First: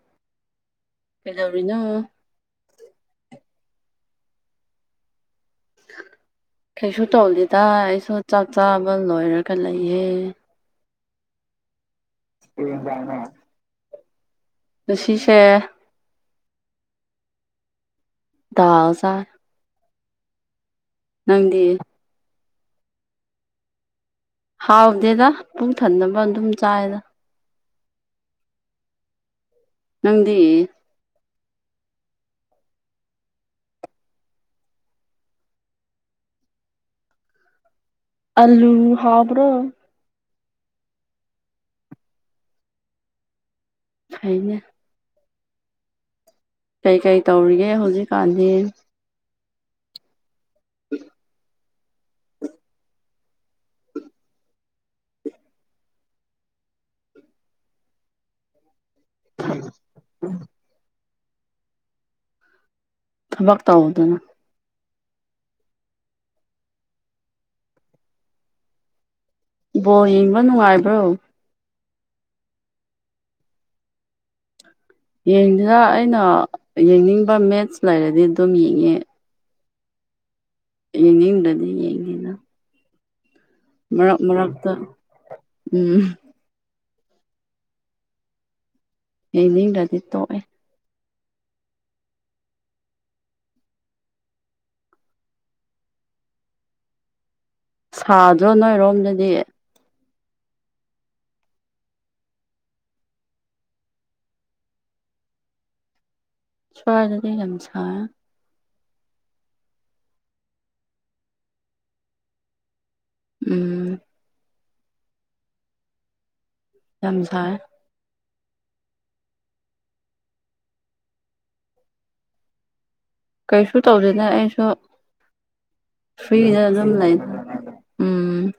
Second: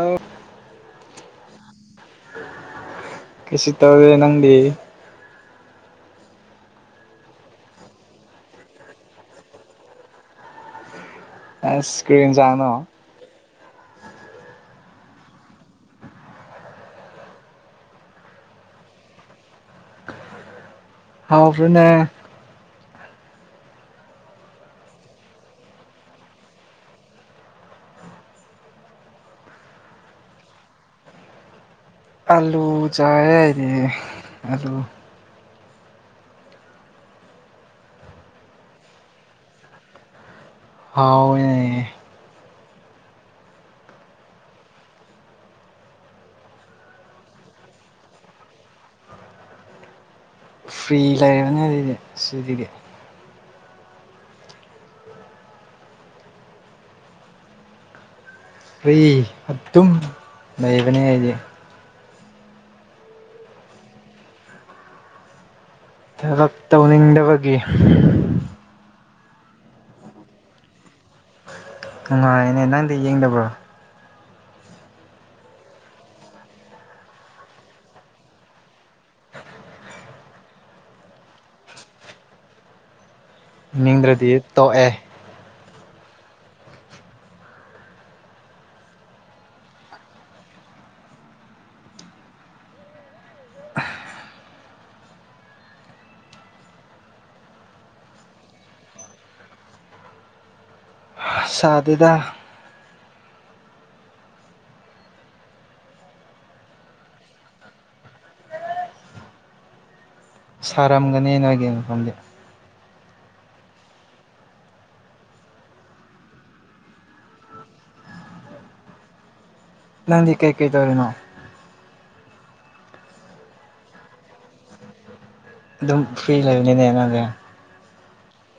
ꯑꯥꯎ ꯄꯂꯧꯔꯤꯅ ꯀꯁꯨ ꯇꯧꯔꯦ ꯅꯪꯗꯤ [inaudible] ꯀꯩꯁꯨ ꯇꯧꯗꯦꯗ ꯑꯩꯁꯨ ꯆꯥꯛ ꯆꯥꯕ ꯂꯣꯏꯔꯒ ꯂꯩꯍꯦ ꯑꯦ ꯏꯁ꯭ꯀ꯭ꯔꯤꯟ ꯆꯅꯣ ꯁꯤꯁꯦ ꯍꯖꯔ ꯍꯥꯥꯎꯔꯕꯅꯦ ꯍꯥꯎꯗꯦꯗ ꯄꯨꯡ ꯊꯅꯕ ꯑꯗꯨꯝ ꯆꯥꯏꯗ ꯅꯪꯗꯤ ꯑꯂꯨ ꯆꯥꯦꯔꯤ ꯑꯂꯨ ꯑꯜꯂꯨ ꯍꯥꯕ꯭ꯔꯣ ꯍꯥꯎ ꯍꯥꯏꯅꯦ ꯀꯩꯀꯩ ꯇꯧꯔꯤꯒꯦ ꯍꯧꯖꯤꯛꯀꯥꯟꯗꯤ ꯐ꯭ꯔꯤ ꯂꯩꯔꯕꯅꯤ ꯑꯗꯨꯗꯤ ꯁꯤꯗꯤ ꯐꯔꯤ ꯑꯗꯨꯨꯝ ꯂꯩꯕꯅꯦ ꯑꯩꯗꯤ ꯊꯃꯛ ꯇ ꯍꯗꯅ ꯊꯕꯛ ꯇꯧꯅꯤꯡꯗꯕꯒꯤ ꯕꯣ ꯌꯦꯡꯕ ꯅꯨꯡꯉꯥꯏꯕ꯭ꯔꯣ ꯅꯨꯡꯉꯥꯏꯅꯦ ꯅꯪꯗꯤ ꯌꯦꯡꯗꯕ꯭ꯔꯣ ꯌꯦꯡꯗꯅ ꯑꯩꯅ ꯌꯦꯡꯅꯤꯡꯕ ꯃꯦꯠꯁ ꯂꯩꯔꯗꯤ ꯑꯗꯨꯝ ꯌꯦꯡꯉꯦ ꯌꯦꯉꯗꯗꯤ ꯌꯦꯉꯦꯗ ꯃꯔꯛ ꯌꯦꯡꯅꯤꯡꯗ꯭ꯔꯗꯤ ꯃꯔꯥꯛꯇ ꯇꯣꯛꯑꯦ ꯎꯝ ꯍꯅꯤꯡꯔꯗꯤ ꯇꯣꯛꯑꯦ ꯁꯥꯗ꯭ꯔꯣ ꯅꯣꯏꯔꯣꯝꯗꯗꯤ ꯁꯥꯗꯗ ꯁ꯭ꯋꯥꯗꯗꯤ ꯀꯁ ꯁꯥꯔꯝꯒꯅꯦꯅꯒꯤꯡ ꯃꯐꯝꯗꯤ ꯎꯝ ꯂꯝꯝꯖꯥꯏ ꯅꯗꯤ ꯀꯩ ꯀꯩ ꯇꯧꯔꯅꯣ ꯀꯩꯁꯨ ꯇꯧꯗꯦꯗ ꯑꯩꯁꯨ ꯑꯗꯨꯝ ꯐ꯭ꯔꯤ ꯐ꯭ꯔꯤꯗ ꯑꯗꯨꯝ ꯂꯩ ꯂꯩꯕꯅꯤꯅꯦꯅꯗꯦ ꯎꯝ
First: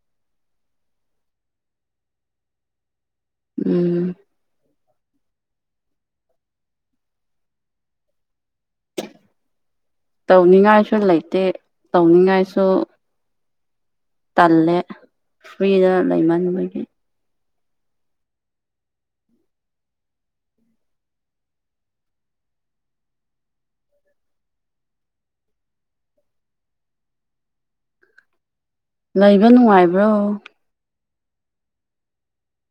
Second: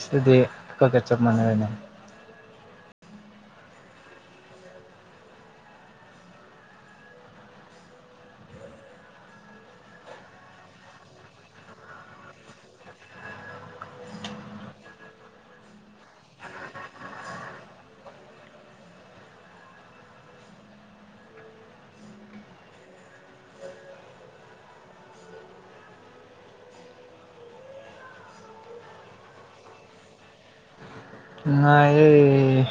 ꯁꯗꯗꯤ ꯄꯒ ꯆꯞ ꯃꯥꯟꯅꯔꯦꯅꯦ ꯎꯝ ꯇꯧꯅꯤꯡꯉꯥꯏꯁꯨ ꯂꯩꯇꯦ ꯇꯧꯅꯤꯡꯉꯥꯏꯁꯨ ꯇꯜꯂꯦ ꯐ꯭ꯔꯤꯗ ꯂꯩꯃꯟꯕꯒꯤ ꯂꯩꯕ ꯅꯨꯡꯉꯥꯏꯕ꯭ꯔꯣ ꯅꯨꯡꯉꯥꯏꯌꯦ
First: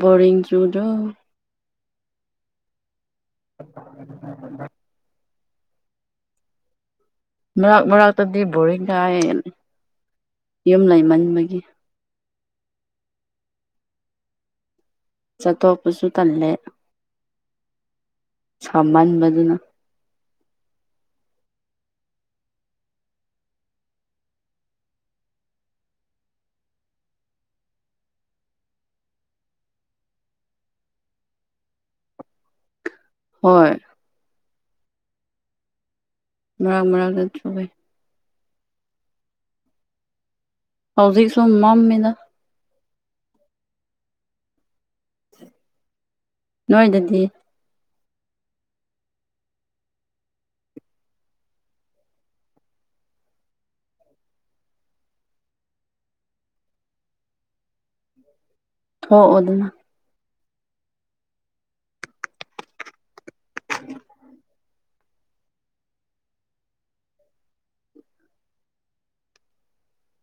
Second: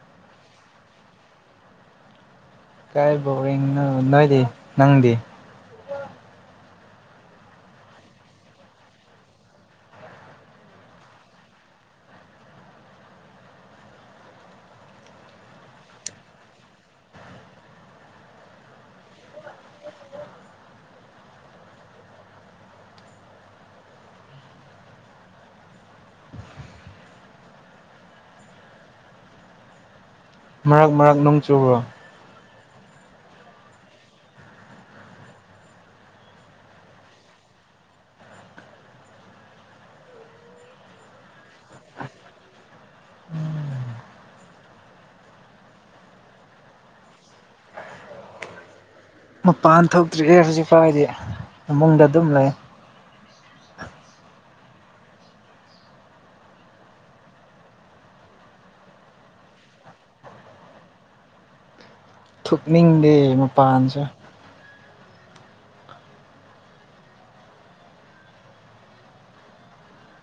ꯕꯣꯔꯤꯡ ꯆꯨꯗꯣ ꯀꯥꯏ ꯕꯣꯔꯤꯡꯅꯣ ꯅꯣꯏꯗꯤ ꯅꯪꯗꯤ ꯃꯔꯥꯛ ꯃꯔꯥꯛꯇꯗꯤ ꯕꯣꯔꯤꯡ ꯀꯥꯏꯅ ꯌꯨꯝ ꯂꯩꯃꯟꯕꯒꯤ ꯆꯠꯊꯣꯛꯄꯁꯨ ꯇꯜꯂꯦ ꯁꯃꯟꯍꯟꯕꯗꯨꯅ ꯃꯔꯛ ꯃꯔꯛ ꯅꯣꯡ ꯆꯨꯨꯕ꯭ꯔꯣ ꯍꯣꯏ ꯃꯔꯥꯛ ꯃꯔꯥꯛꯗ ꯆꯨꯕꯩ ꯍꯧꯖꯤꯛꯁꯨ ꯃꯃꯃꯦꯗ ꯅꯣꯏꯗꯗꯤ ꯃꯄꯥꯟ ꯊꯣꯛꯇ꯭ꯔꯤꯑꯦ ꯍꯧꯖꯤꯛꯐꯥꯎꯗꯤ ꯐꯃꯨꯡꯗ ꯑꯗꯨꯝ ꯂꯩ ꯊꯣꯛꯑꯣꯗꯅ ꯊꯣꯛꯅꯤꯡꯗꯦ ꯃꯄꯥꯟꯁꯦ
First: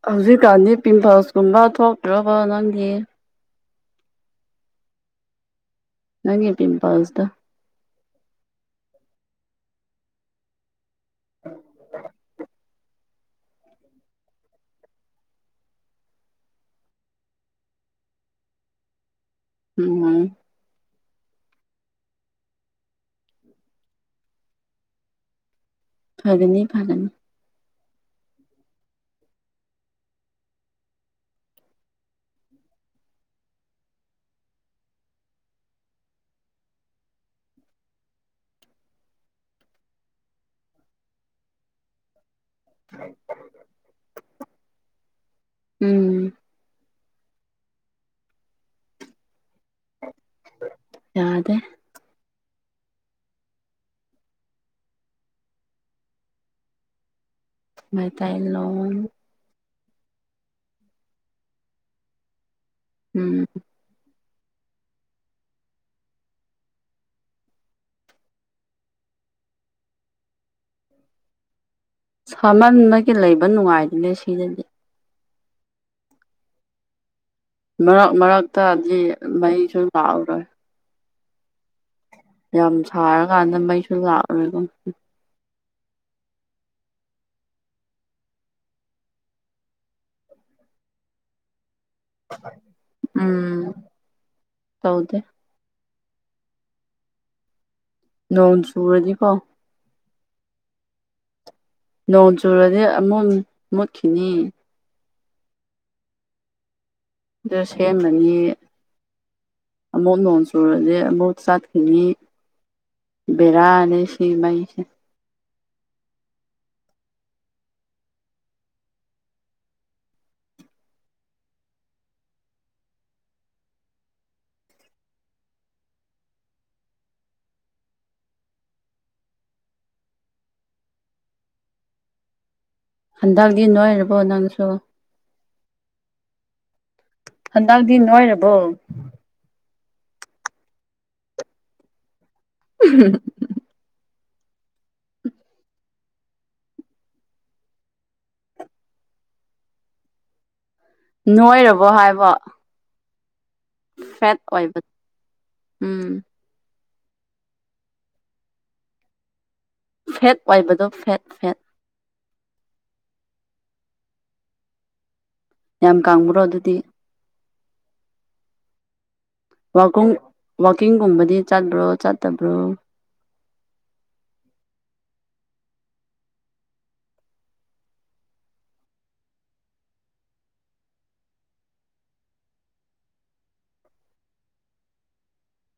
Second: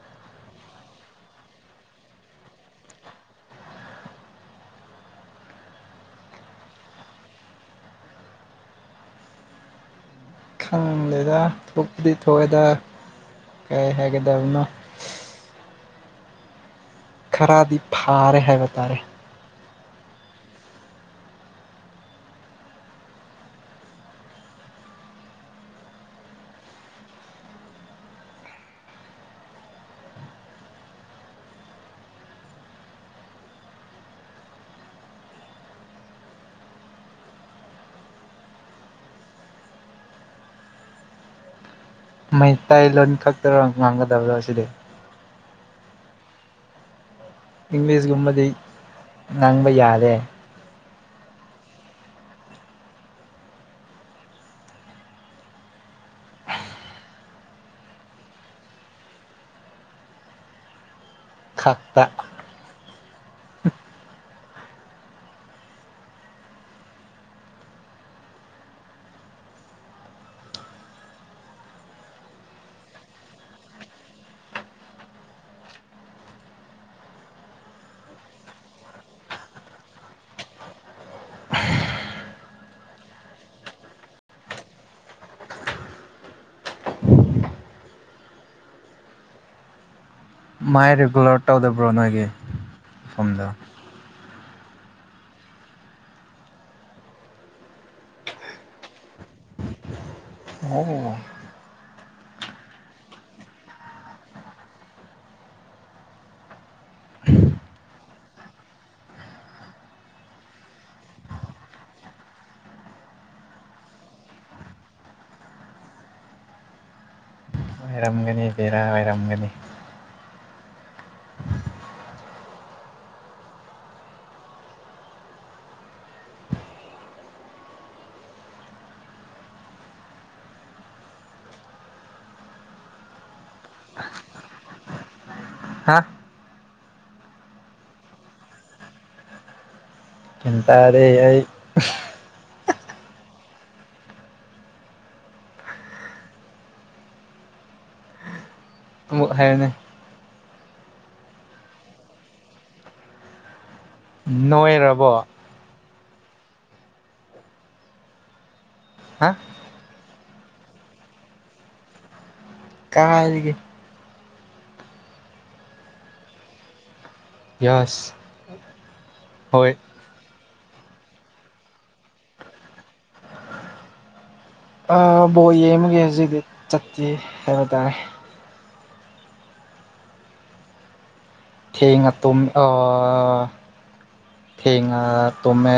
ꯍꯧꯖꯤꯛꯀꯥꯟꯗꯤ ꯄꯤꯝꯄꯜꯁꯀꯨꯝꯕ ꯊꯣꯛꯇ꯭ꯔꯕ ꯅꯪꯒꯤ ꯅꯪꯒꯤ ꯄꯤꯝꯄꯜꯁꯗꯨ ꯈꯪꯗꯦꯗ ꯀꯥꯏ ꯍꯥꯏꯒꯗꯕꯅꯣ ꯈꯔꯗꯤ ꯐꯥꯔꯦ ꯍꯥꯏꯕ ꯇꯥꯔꯦ ꯎꯝ ꯐꯒꯅꯤ ꯐꯒꯅꯤ ꯃꯩꯇꯩꯂꯣꯟ ꯈꯛꯇꯔꯣ ꯉꯥꯡꯒꯗꯕꯗꯣ ꯑꯁꯤꯗꯤ ꯎꯝ ꯏꯪꯂꯤꯁꯒꯨꯝꯕꯗꯤ ꯉꯥꯡꯕ ꯌꯥꯔꯦ ꯌꯥꯗꯦ ꯃꯩꯇꯩ ꯂꯣꯟ ꯈꯥꯛꯄ ꯎꯝ ꯁꯥꯃꯟꯕꯒꯤ ꯂꯩꯕ ꯅꯨꯡꯉꯥꯏꯗꯕꯅꯦ ꯁꯤꯗꯗꯤ ꯃꯔꯛ ꯃꯔꯛꯇꯗꯤ ꯃꯩꯁꯨ ꯂꯥꯛꯔꯣꯏ ꯌꯥꯝ ꯁꯥꯔꯀꯥꯟꯗ ꯃꯩꯁꯨ ꯂꯥꯛꯔꯣꯏꯕ ꯃꯥꯏ ꯔꯤꯒꯨꯂꯔ ꯇꯧꯗꯕ꯭ꯔꯣ ꯅꯣꯏꯒꯤ ꯃꯐꯝꯗꯣ ꯎꯝ ꯇꯧꯗꯦ ꯅꯣꯡ ꯆꯨꯔꯗꯤꯀꯣ ꯑꯣ ꯅꯣꯡ ꯆꯨꯨꯔꯗꯤ ꯑꯃꯨꯛ ꯃꯨꯠꯈꯤꯅꯤ ꯑꯗꯨ ꯁꯦꯝꯕꯅꯤ ꯑꯃꯨꯛ ꯅꯣꯡ ꯆꯨꯔꯗꯤ ꯑꯃꯨꯛ ꯆꯠꯈꯤꯅꯤ ꯕꯦꯔꯥꯅꯦ ꯁꯤꯃꯩꯁꯦ ꯑꯣꯏꯔꯝꯒꯅꯤ ꯕꯦꯔꯥ ꯑꯣꯏꯔꯝꯒꯅꯤ ꯍꯟꯗꯛꯗꯤ ꯅꯣꯏꯔꯕꯣ ꯅꯪꯁꯨ ꯍꯥ ꯍꯟꯗꯥꯡꯗꯤ ꯅꯣꯏꯔꯕꯣ ꯑꯟꯏꯟꯇꯦꯜꯂꯤꯖꯦꯕꯜ ꯑꯝꯍꯝꯍꯝ ꯑꯃꯨꯛ ꯍꯥꯏꯅꯦ ꯅꯣꯏꯔꯕꯣ ꯍꯥꯏꯕ ꯐꯦꯠ ꯑꯣꯏꯕ ꯅꯣꯏꯔꯕꯣ ꯎꯝ ꯍꯥ ꯐꯦꯠ ꯑꯣꯏꯏꯕꯗꯣ ꯐꯦꯠ ꯐꯦꯠ ꯀꯥꯏꯗꯒꯤ ꯌꯥꯝ ꯀꯥꯡꯕ꯭ꯔꯣ ꯑꯗꯨꯗꯤ ꯌꯥꯁ ꯍꯣꯏ ꯋꯥꯀꯤꯡ ꯋꯥꯋꯀꯤꯡꯒꯨꯝꯕꯗꯤ ꯆꯠꯄ꯭ꯔꯣ ꯆꯠꯇꯕ꯭ꯔꯣ ꯕꯣ ꯌꯦꯒꯖꯤꯗꯤ ꯆꯠꯇꯦ ꯍꯥꯏꯕ ꯇꯥꯔꯦ ꯊꯦꯡ ꯇꯨꯝ ꯊꯦꯡ ꯇꯃꯃꯦ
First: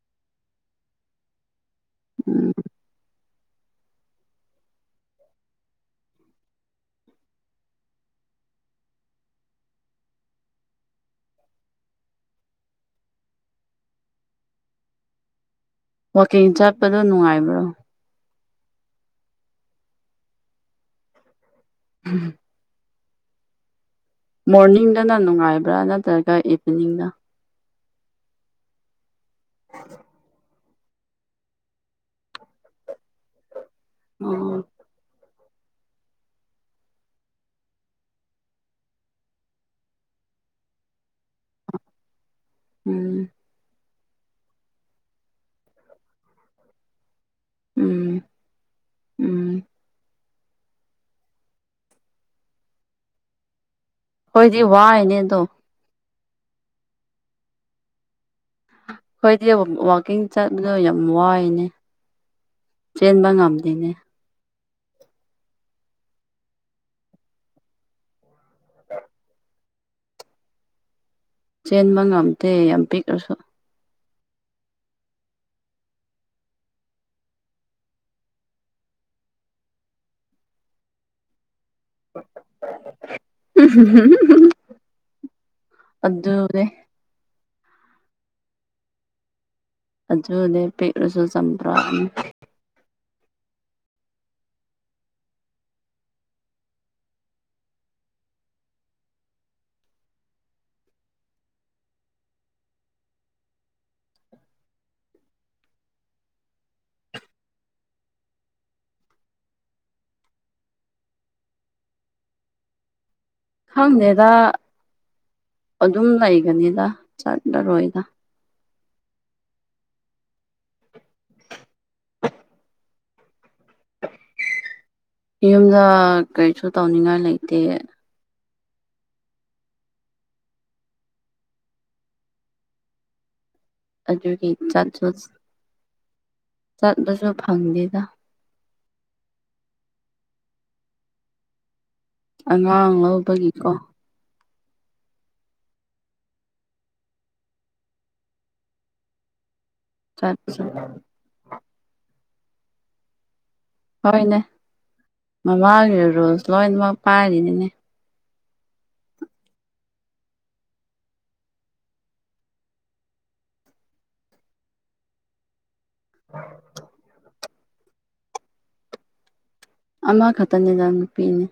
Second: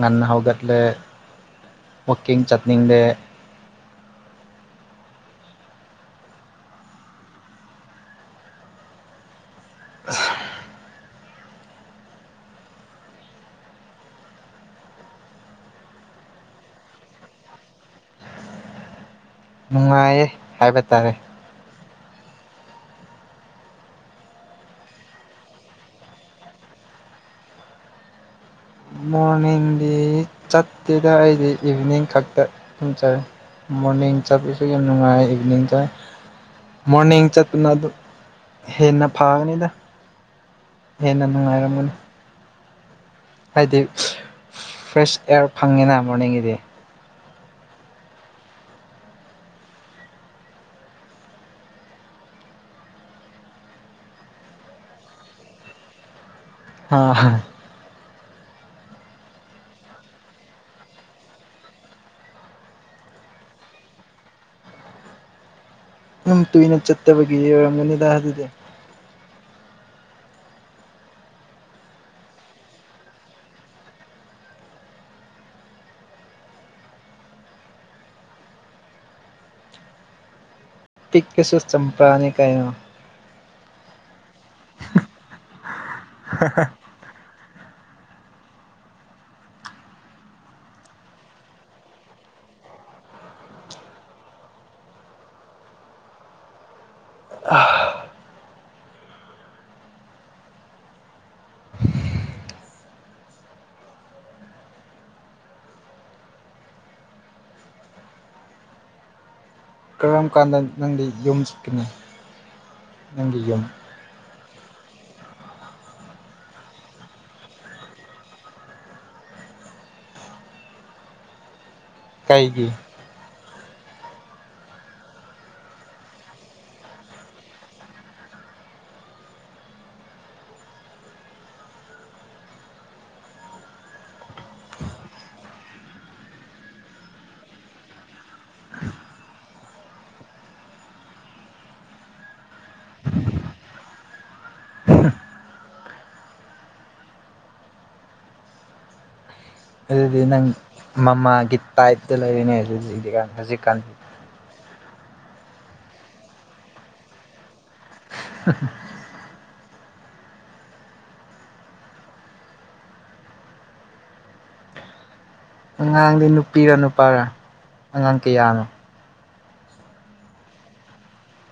ꯉꯥꯟꯅꯍꯧꯒꯠꯂꯦ ꯀꯤꯡ ꯎꯝ ꯆꯠꯅꯤꯡ ꯗꯦ ꯋꯥꯛꯀꯤꯡ ꯆꯠꯄꯗꯣ ꯅꯨꯡꯉꯥꯏꯕ꯭ꯔꯣ ꯍꯥꯏꯕꯠꯇꯔꯦ ꯎꯝ ꯃꯣꯔꯅꯤꯡꯗꯅ ꯅꯨꯡꯉꯥꯏꯕ꯭ꯔꯥ ꯅꯠꯇ꯭ꯔꯒ ꯏꯚꯤꯅꯤꯡꯅ ꯃꯣꯔꯅꯤꯡꯗꯤ ꯆꯠꯇꯦꯗ ꯑꯩꯗꯤ ꯏꯚꯤꯅꯤꯡ ꯈꯛꯇ ꯎꯝꯖꯔꯦ ꯃꯣꯔꯅꯤꯡ ꯑꯣ ꯆꯠꯄꯁꯨ ꯌꯥꯝ ꯅꯨꯡꯉꯥꯏ ꯏꯚꯅꯤꯡ ꯆꯥꯏ ꯃꯣꯔꯅꯤꯡ ꯆꯠꯇꯨꯅ ꯑꯗꯨ ꯍꯦꯟꯅ ꯐꯒꯅꯤꯗ ꯍꯦꯟꯅ ꯅꯨꯡꯉꯥꯏꯔꯝꯃꯅꯤ ꯎꯝ ꯐ꯭ꯔꯦꯁ ꯑꯦꯌꯥꯔ ꯐꯪꯉꯤꯅꯦ ꯃꯣꯔꯅꯤꯡꯒꯤꯗꯤ ꯎꯝ ꯎꯝ ꯍꯣꯏꯗꯤ ꯋꯥꯏꯅꯦꯗꯣ ꯑ ꯍꯥ ꯍꯣꯏꯗꯤ ꯋꯥꯋꯥꯛꯀꯤꯡ ꯆꯠꯄꯗꯣ ꯌꯥꯝ ꯋꯥꯏꯅꯦ ꯆꯦꯟꯕ ꯉꯝꯗꯦꯅꯦ ꯑꯗꯨꯝ ꯀꯨꯏꯅ ꯆꯠꯇꯕꯒꯤ ꯑꯣꯏꯔꯝꯒꯅꯤꯗ ꯑꯗꯨꯗꯤ ꯑ ꯆꯦꯟꯕ ꯉꯝꯗꯦ ꯌꯥꯝ ꯄꯤꯛꯂꯁꯨ ꯄꯤꯛꯀꯤꯁꯨ ꯆꯝꯄ꯭ꯔꯥꯅꯦ ꯀꯥꯏꯩꯅ ꯑꯗꯨꯗꯦ ꯑꯖꯗ ꯄꯦꯔꯁꯨ ꯁꯄ꯭ꯔꯥ ꯀꯔꯝ ꯀꯥꯟꯗ ꯅꯪꯗꯤ ꯌꯨꯝ ꯆꯠꯀꯅꯤ ꯅꯪꯒꯤ ꯌꯨꯝ ꯈꯪꯗꯦꯗ ꯑꯗꯨꯝ ꯂꯩꯒꯅꯤꯗ ꯆꯠꯂꯔꯣꯏꯗ ꯀꯩꯒꯤ ꯌꯨꯝꯗ ꯀꯩꯁꯨ ꯇꯧꯅꯤꯡꯉꯥꯏ ꯂꯩꯇꯦ ꯑꯗꯨꯖ ꯍ ꯆꯥꯟꯖꯣꯁ ꯆꯠꯗꯁꯨ ꯐꯪꯗꯗ ꯑꯉꯥꯡ ꯂꯧꯕꯒꯤꯀꯣ ꯑꯗꯨꯗꯤ ꯅꯪ ꯆꯠꯁꯨ ꯃꯃꯥꯒꯤ ꯇꯥꯏꯞꯇ ꯂꯩꯔꯤꯅꯦ ꯑꯗꯨ ꯍꯧꯀ ꯍꯧꯖꯤꯛ ꯍꯣꯏꯅꯦ ꯃꯃꯥꯡꯒꯤꯗ ꯔꯣꯜꯁ ꯂꯣꯏꯅꯃꯛ ꯄꯥꯏꯔꯤꯅꯤꯅꯦ ꯎꯝ ꯑꯉꯥꯡꯗꯤ ꯅꯨꯄꯤꯔ ꯅꯨꯄꯥꯔ ꯑꯉꯥꯡ ꯀꯌꯥꯅꯣ ꯑꯃ ꯈꯛꯇꯅꯤꯗ ꯅꯨꯄꯤꯅꯦ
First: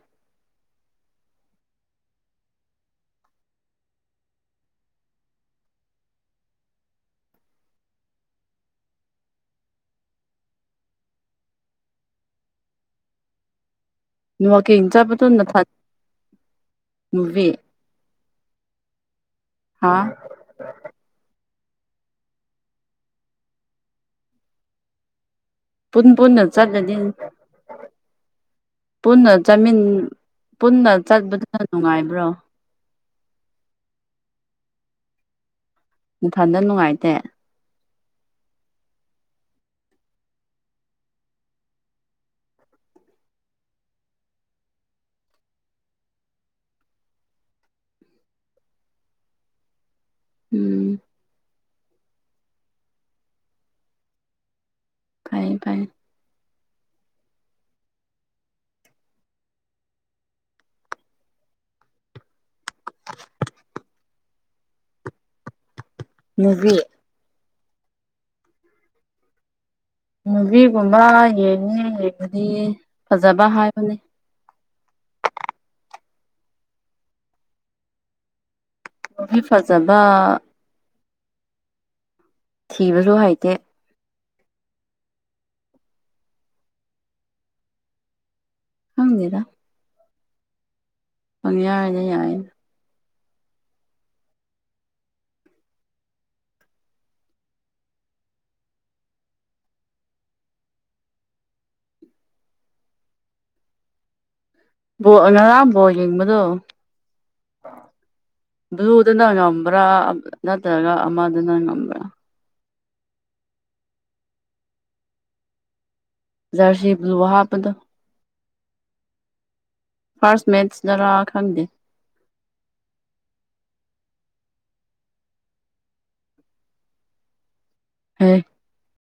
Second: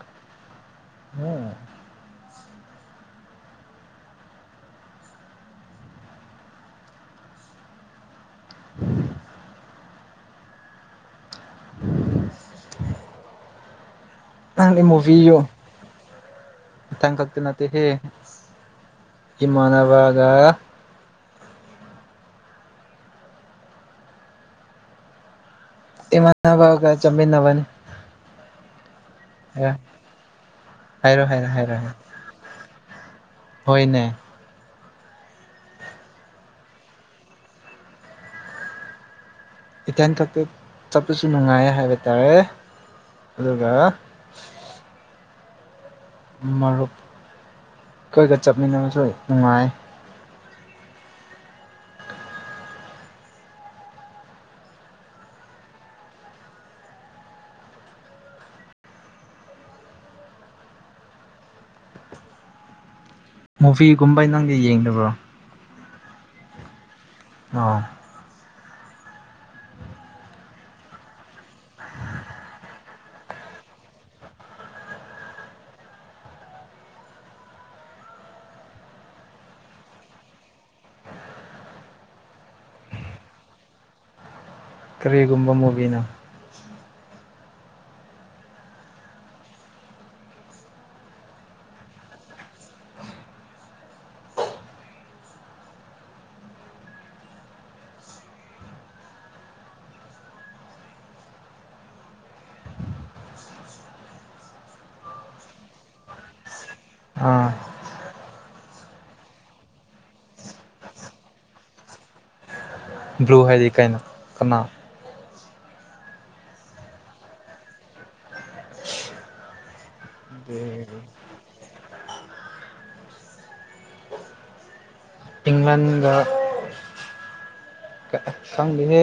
ꯑꯪ ꯋꯥꯛꯀꯤꯡ ꯆꯠꯄꯗꯨ ꯃꯨꯚꯤꯨ ꯅꯊꯟ ꯇꯪ ꯀꯇ ꯅꯨꯕꯤ ꯅꯠꯇꯦ ꯍꯦ ꯍꯥ ꯏꯃꯅꯕꯒ ꯄꯨꯟ ꯄꯨꯟꯅ ꯏꯃꯥꯟꯅꯕꯒ ꯆꯠꯂꯗꯤ ꯆꯠꯃꯤꯟꯅꯕꯅꯤ ꯄꯨꯟꯅ ꯆꯠ ꯄꯨꯟꯅ ꯆꯠꯄꯗꯨꯅ ꯅꯨꯡꯉꯥꯏꯕ꯭ꯔꯣ ꯍꯣꯏ ꯅꯦ ꯃꯊꯟꯗ ꯅꯨꯡꯉꯥꯏꯇꯦ ꯏꯊꯟꯊꯛꯇ ꯆꯠꯄꯁꯨ ꯅꯨꯡꯉꯥꯏ ꯍꯥꯏꯕ ꯇꯥꯔꯦ ꯑꯗꯨꯒ ꯃꯔꯨꯞ ꯈꯣꯏꯒ ꯆꯠꯃꯤꯟꯅꯕꯁ‌ꯦ ꯅꯨꯡꯉꯥꯏꯌ‌ꯦ ꯎꯝ ꯐꯌꯦ ꯐꯌꯦ ꯃꯨꯚꯤꯒꯨꯝꯕ ꯅꯪꯗꯤ ꯌꯦꯡꯗꯕ꯭ꯔꯣ ꯃꯨꯚꯤ ꯑ ꯃꯨꯚꯤꯒꯨꯝꯕ ꯌꯦꯡꯉ‌ꯦ ꯌ‌ꯦꯡꯕꯗꯤ ꯐꯖꯕ ꯍꯥꯏꯕꯅꯦ [unintelligible] ꯃꯨꯚꯤ ꯐꯖꯕ ꯊꯤꯕꯁꯨ ꯍꯩꯇꯦ ꯀꯔꯤꯒꯨꯝꯕ ꯃꯨꯕꯤꯅꫭ ꯈꯪꯗ‌ꯦꯗ ꯄꯪ ꯌꯥꯏ ꯌꯥꯏꯗ ꯕꯣꯜ ꯑꫭꯏꯅ ꯉꯔꯥꯡꯕꯣꯜ ꯌꯦꯡꯕꯗꯣ ꯑꯥ ꯚ꯭ꯂꯨꯗꯅ ꯉꯝꯕ꯭ꯔꯥ ꯅꯠꯇ꯭ꯔꯒ ꯑꯃꯗꯨꯅ ꯉꯝꯕ꯭ꯔꯥ ꯕ꯭ꯂꯨ ꯍꯥꯏꯗꯤ ꯀꯩꯅꯣ ꯀꯅꯥ ꯖꯔꯁꯤ ꯕ꯭ꯂꯨ ꯍꯥꯞꯄꯗ ꯐꯥꯔꯁ ꯃꯦꯁ ꯇꯥꯔꯥ ꯈꯪꯗ‌ꯦ ꯏꯪꯂꯦꯟꯒ ꯍꯦ ꯈꯪꯗ‌ꯦ ꯍꯦ